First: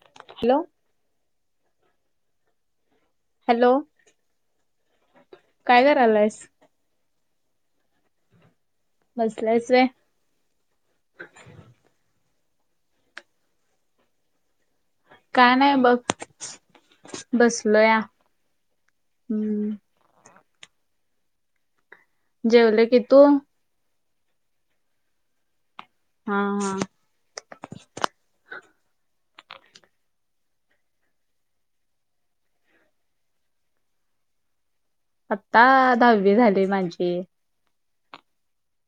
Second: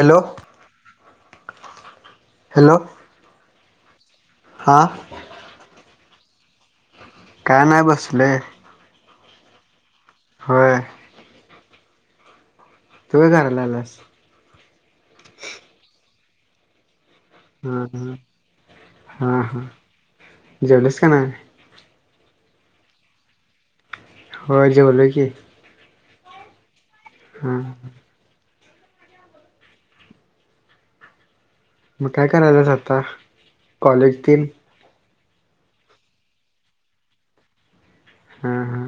Hello hello hello हा चालायस. काय नाय बसलोय. बसलाईस व्हय. होय. तु काय करालाआलास काय नाय बघ हा बसलोया हा हा हा हम्म जेवलीस का नाय? जेवले की तू हो जेवलोय की, हा हा हा मग काय करायलिस आत्ता कॉलेज ती आत्ता दहावी झाली माझी हम् हा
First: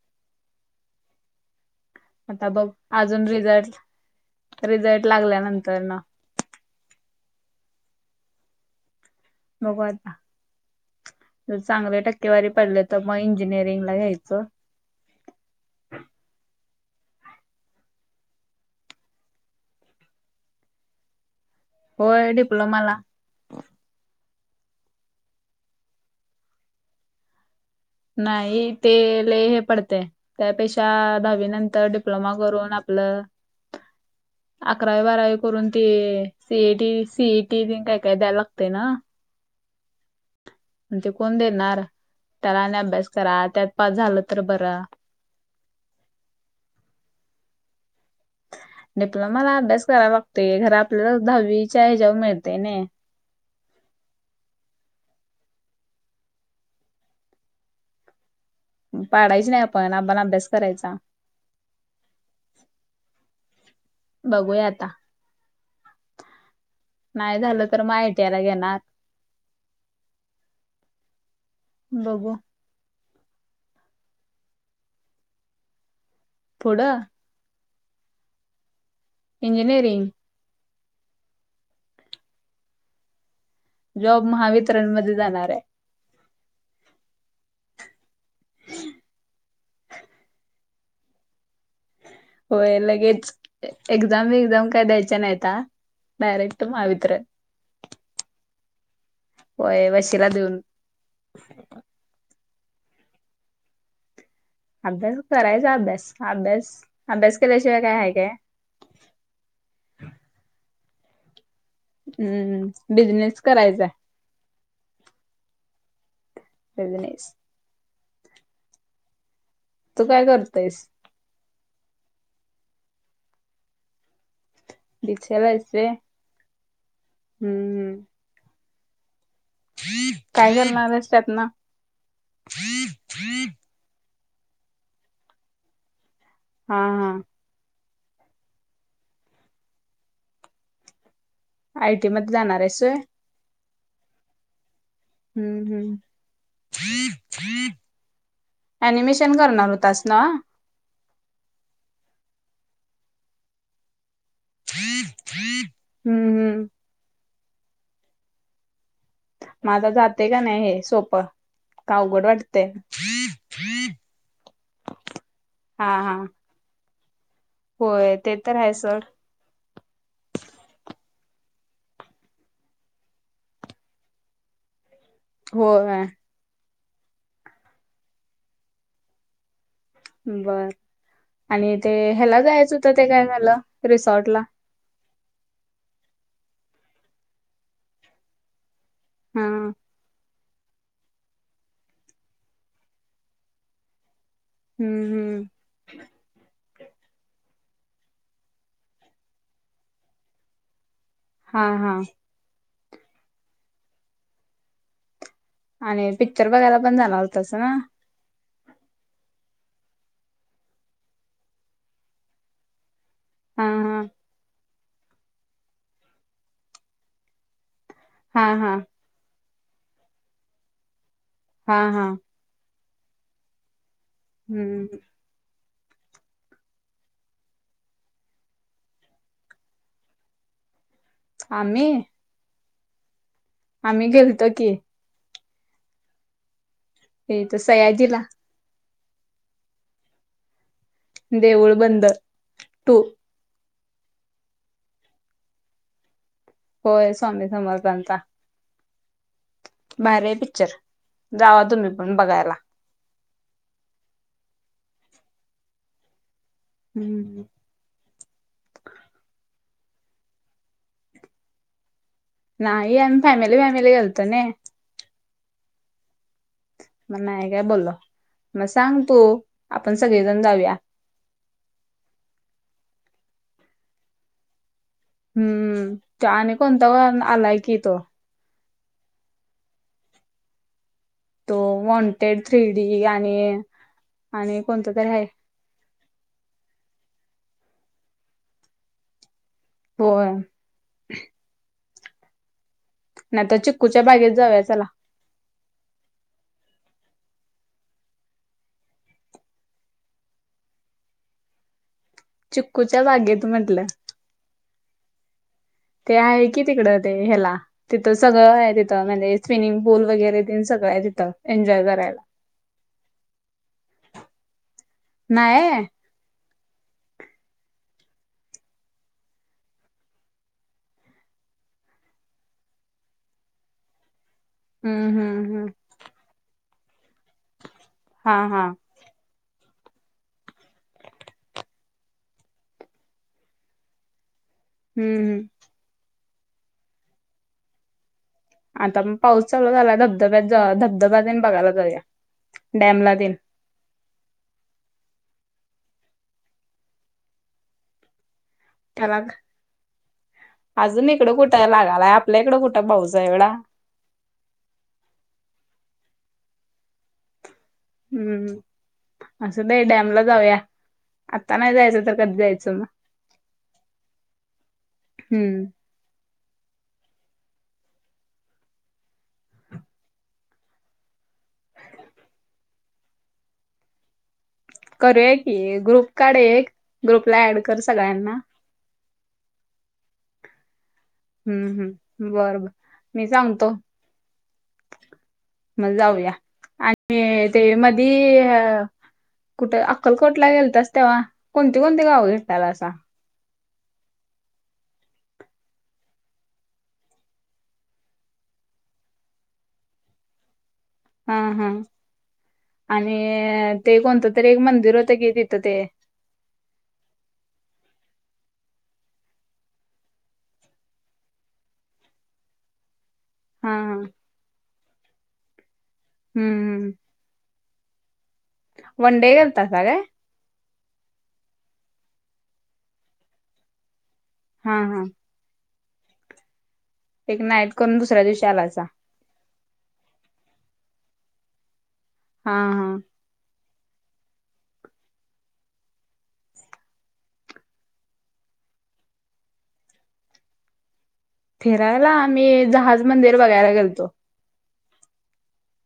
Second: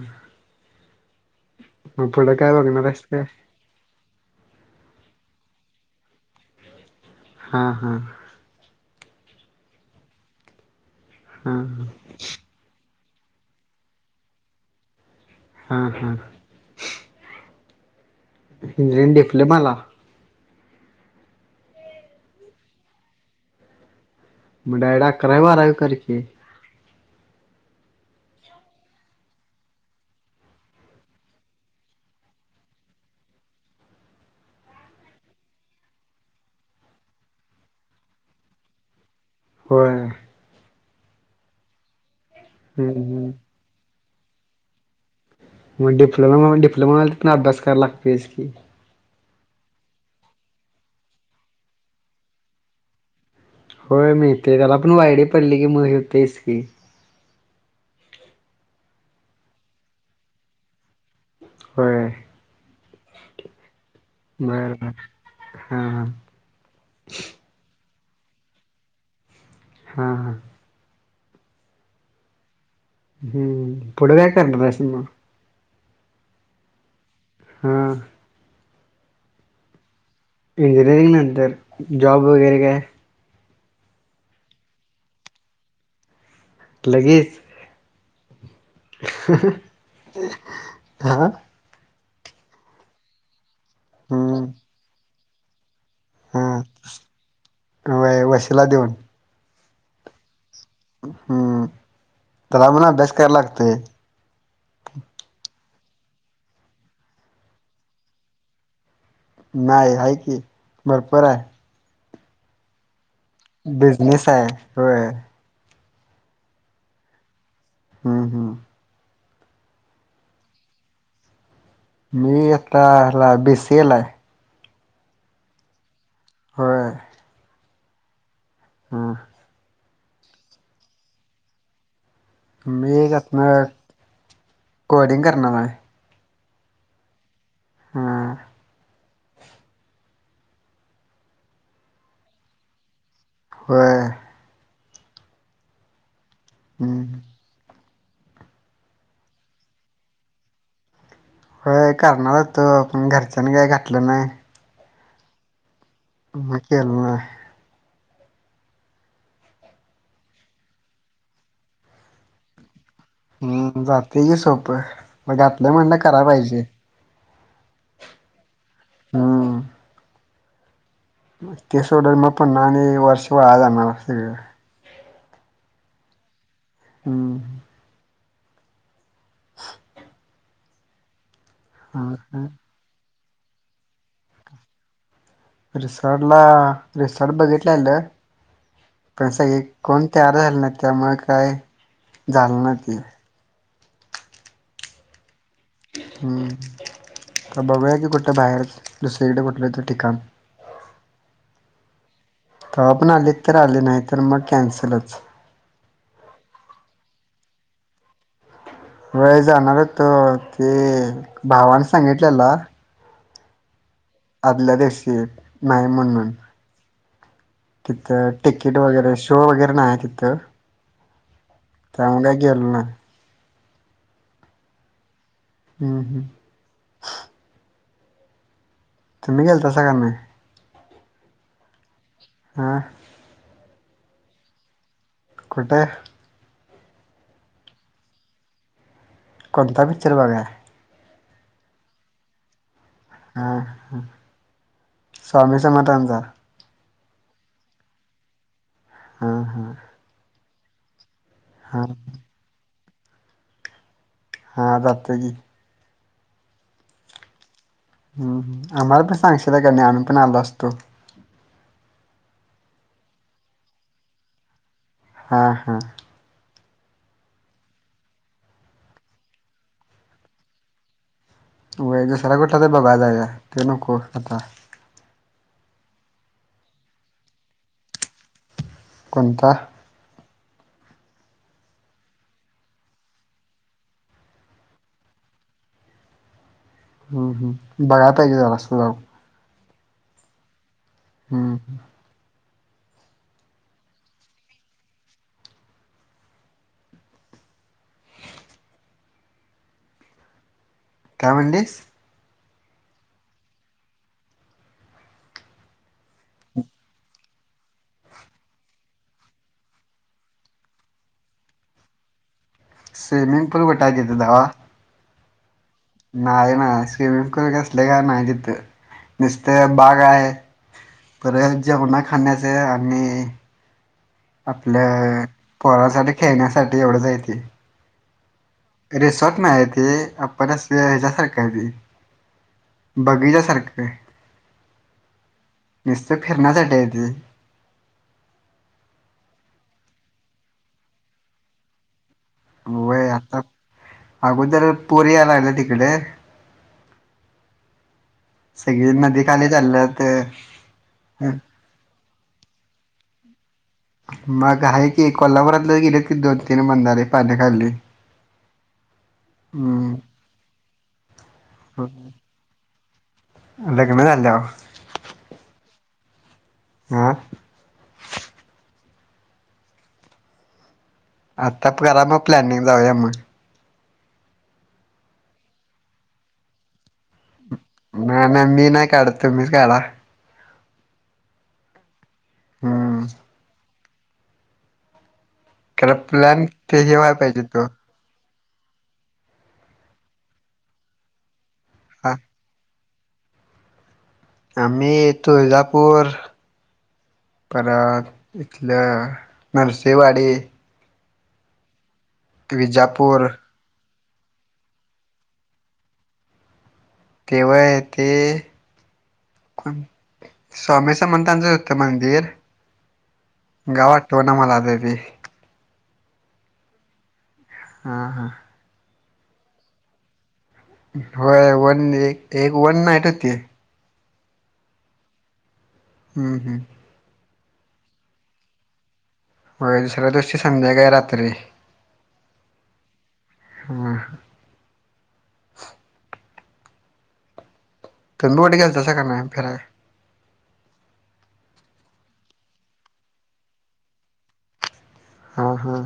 मग पुढं आता काय बघ बघणार आहेस काय अजून रिझल्ट रिझल्ट लागल्यानंतर ना हा हा बघु हा आता चांगल्या टक्केवारी पडले तर मग इंजिनिअरिंग ला घ्यायचं हा हा इंजिनिअरिंग डिप्लोमाला होय डिप्लोमाला मग डायरेक्ट अकरावी बारावी करकी नाही ते लई हे पडते त्यापेक्षा दहावी नंतर डिप्लोमा करून आपल अकरावी बारावी करून ते सीएटी सीएटी काय काय द्याव लागते ना होय ते कोण देणार त्याला आणि हम्म अभ्यास हम्म करा त्यात पास झालं तर बरा मग डीप्लोमा डिप्लोमा तपण अभ्यास कराव लागत च की डिप्लोमा ला अभ्यास कराव लागतय घर आपल्याला दहावी च्या हचावर मिळते नाई होय मीह ते त्याला आपल्याला आईडी पडली की मग ते हेचकी पाडायची नाही आपण आपण अभ्यास करायचा होय बघूया बर आता बर हा हा नाही झालं तर आय टी आय याला घेणार हा हा बघू हम्म पुुड ब कां दशना [unintelligible] पुड. हा. इंजनिरींग. इंजिनिअरिंग नंतर जॉब वगैरे काय. जॉब महावितरणमध्येध्ये जाणार आहे. लगेच. हा. होय लगेच एक्झाम हम्म वक्झाम काय द्यायच्या नाहीता. डारक्ट महावितरण. खिला देऊन. होय वशीला देऊन. हम्म तरमणा अभ्यास काराव लागतोय. अभ्यास करायचा अभ्यास अभ्यास अभ्यास केल्याशिवाय काय आहे काय. नाही आहे की भरपर आहे. हम्म बिझनेस. करायचा बिजनेस आहे हो. बिजनेश. हम्म हम्म. तू काय करतोयस. मी एताला बेसिलाय आहे. दीक्षेला अससे. हो. ह [unintelligible] हा. काय करलणारच त्यात न. मी असतन कोडिंग करनार आय. हा हा. हम्म. आयटी मध्ये जाणारेस होय. व्हय. हम्म हम्म. अनिमेशन करणार होतास ना. हो करणार होतो पण घरच्यांनी काय घतलं नाय. हम्म म हम्म केल नाय. माझा जाते का नाही हे सोप का अवघड वाटतेय. हम्म जाते की सोपं म घातलं हा म्हणलं हा कराय पाहिजे. होय ते तर आहे सर. हम्म ते सोडल मग पण आणि आणि वर्ष वाया जाणार असेल. होय. हम्म. बर आणि ते ह्याला हा जायचं होतं ते काय झालं रिसॉर्ट ला. रिसॉर्ट ला रिसॉर्ट बघितलंलं पण स हा कोणत्या. झालं ना त्यामुळे काय झाल ना ते. हम्म हम्म. हम्म. तर बघूया की कुठं बाहेर दुसरीकडे कुठलं तर ठिकाण. हा हा. तेव पण आले तर आले नाही तर मग कॅन्सलच. आणि पिक्चर बघायला पण जाणार होतस ना. व्हय जाणारच होतो ते भावाने सांगितलेल. हा हा. आदला दीशी नाही म्हण म्हून. तिथं हा हा हा टिकीट वगैरे शो वगैरे नाही आहे तिथं. हा हा त्यामुळे काय गेलं नाय. हम्म. हम्म हम्म. तर मी गेलतासा का नाय. आम्ही. हां. आम्ही गेलतो की. कुठ. हे त सयाजीला. कोणता पिक्चर बघाय. देऊळ बंद. टू हा ह स्वामी समर्थाचा. होय स्वामी समर्थाचा. हां हां बारीये पिक्चर जावा हां तुम्ही पण बघायला. हा जातते की. हम्म. हम्म आम्हाला पण सांगशील नाही आम्ही पण आलो असतो. नाही आम्ही फॅमिली फॅमिली घालतो ना. हा हा. मग नाही काय बोलल म सांग तू आपण सगळेजण जाऊया. व सारकोठा ते बघाय जा आहे तनक आता हम्म आणि कोणता व आलाय की तो कोणता तो वॉन्टेड थ्री डी आणि आणि कोणत तरी आहे [inaudible] हम्म हम् बघाता आहे क झालं असत जाऊ हो हम्म ह नाही तर चिक्कूच्या बागेत जाऊया चला कावडस चुकूच्या बागेत म्हटलं ते आहे की तिकड ते ह्याला तिथं सगळं आहे तिथं म्हणजे स्विमिंग पूल वगैरे सळ तिथं एन्जॉय करायला स्विमिंग पूल बटागेत दव नाहीय नाही ना स्विमिंग पूल कसले का नाही तिथं नुसत बाग आहे पर जमानणा खाणे अस आणि आपल्या हम्म हम्म हम्म पोरासाठी खेळण्यासाठी एवढंचय ते हा हा रिसॉर्ट आहे ते आप परस हच्या सार कायी बघीच्या सारखं काय हम्म हम् तर फिरना ड्याथ आता मग पाऊस चालू झाला धबधब्यात धबधब्या बघायला तरया होय आता अगोदर पोरी यालागलं तिकडे सगळी त्याला नदीखाली चालल्यात अजून इकडं कुठ लागाला आपल्या इकडं कुठं पाऊच आहे एवढा मग आहे की कोल्हापुरातलं गेले त दोन तीन बंधारे पाण्याखाली हम्म असं नाही हम्म डॅमला जाऊया आता नाही जायचं तर कधी जायचं मग [unintelligible] लग्न झाल्यावर हम्म आं आता करा मग प्लॅनिंग जाऊया मग करूय की ग्रुप काढ एक ग्रुप नाही नाही मी नाही काढत तुम्हीच काढा हम्म हम्म बर बर हम्म मी सांगतो मग खरं जाऊया प्लॅन ते हे व्हाय आणि पाहिजे ते तो मध ह कुठे अक्कलकोटला गेलतस तेव्हा कोणती कोणती हा गावं घेेतताला असं आम्ही तुळजापूर परत इथलं नर्सिवाडी हा हा विजापूर आणि ते कोणतं तरी एक मंदिर होतं की तिथं ते केव्हा येते कोण स्वामी समंतांचं होतं मंदिर हा हा गावात टोना मलाता ती हम्म हम्म हा हा वन डडे गता सग होय वन एक एक वन नाईट होती. हा हा हम्म हम्म एक नाईट करून दुसऱ्या दिवशी आलासा. होय. दुसऱ्या दिवशी संध्याकाळी रात्री हा हा ह तुम्ही कुठं गेलतासा काय नाही फिरायला? फिरायला आम्ही जहाज मंदिर बघायला गेलतो. हा हा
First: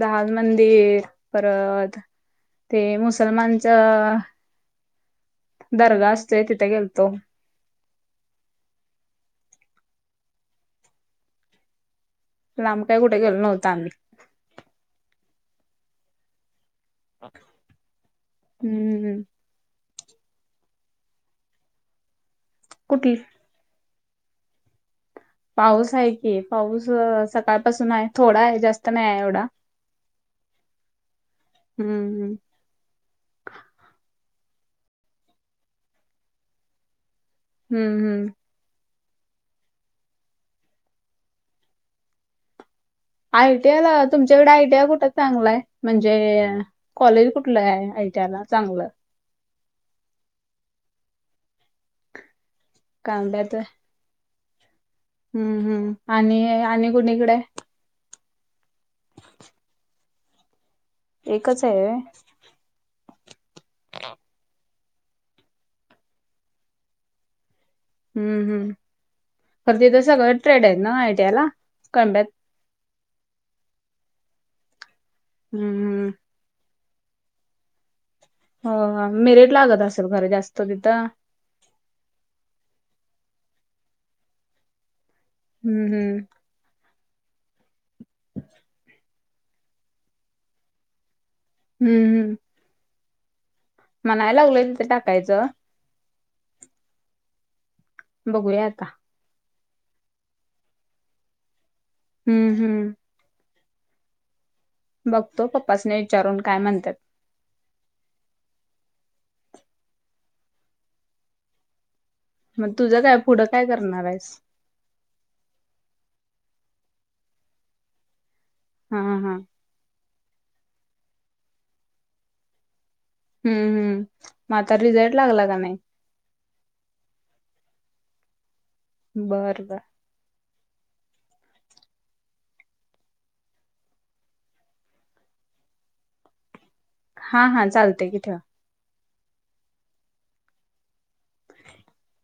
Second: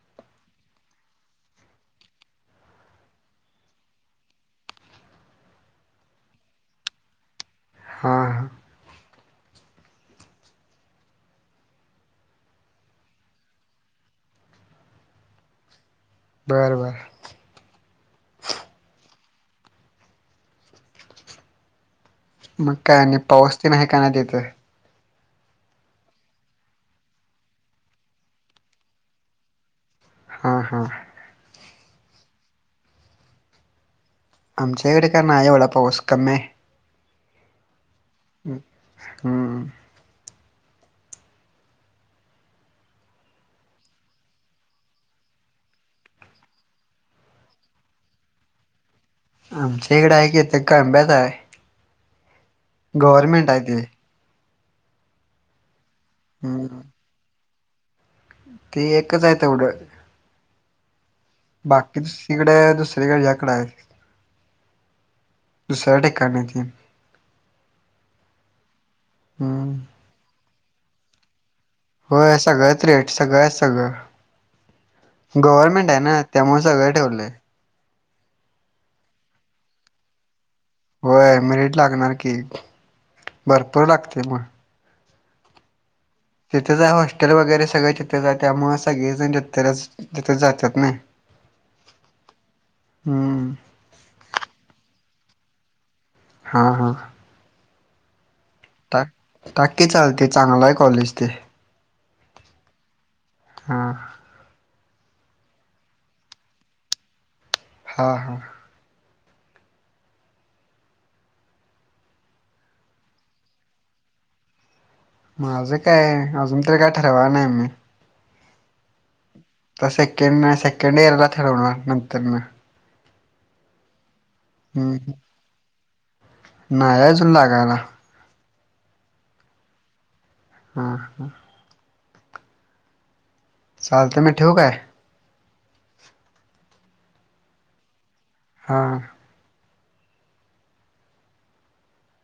जहाज मंदिर परत ते मुसलमानचं दर्गा असतोय तिथे गेलतो. हा हां लांब काय कुठे गेलो नव्हत आम्ही, बर बर हम्म मग काय कुठली आणि पाऊस तेन आहे का नाही तिथ पाऊस आहे की पाऊस सकाळपासून आहे थोडा आहे, जास्त नाही एवढा. हा हा हम्म हम्म आमचे इकडे काय नाही एवढा पाऊस कमी हाय. हम्म हम्म हम्म आयटीआय ला तुमच्याकडे आयटीआय कुठं चांगलंय? म्हणजे कॉलेज कुठलं आहे, आ यटीयाला चांगलं आमच्या इकडं आय की, ते कळंब्यात हाय. गवर्नमेंट कांब्यात हाय ते. हम्म, हम्म, आणि हम्म आणि कोणीकडे, ते एकच आहे तेवढं. एकच आहे होय? बाकी दुसरीकडं, दुसरीकडं हेच्या इकड हाय. दूसर्या ठिकाणी ती हम्म, हम्म तर तीथ सगळं ट्रेड आहेत ना, आयटीआय ला. होय सगळं ट्रेड सगळं आहेत सगळं.. गव्हर्नमेंट आहे हम्म ना, त्यामुळे सगळं ठेवलंय. हं हो, मिरेट लागत असेल खर जास्त तिथं होय, मिरिट लागणार की, भरपूर लागते मिरीट हम्म, हम्म तिथेच हाय होष्ट टेल वगैरे सगळे तिथेच आहे. त्यामुळं सगळे जण तिथे जातात नाही. हम्म, हम्म हम्म. म्हणाय लागलोय इथं टाकायचं. हा, हा. बघूया आता टाक की चालतय, चांगलं आय कॉलेज ते हम्म, हम्म. हा. बघतो. पप्पासनी विचारून काय म्हणतात. हा, हा. मग तुझं काय? पुढं काय करणार आहेस? माझं काय? अजून तरी काय ठरवाय नाई मी. हा हा. तर सेकंड, सेकंड इयरला ठरवणार,, नंतर नऽऽ हम्म, हम्म, म आता रिझल्ट लागला का नाही. नाय अजून लागाय. ला बर् बर हम्म, हम्. चालतय, मी ठीव काय? हा, हा चालतेय कि ठेवा. हां. [inaudible]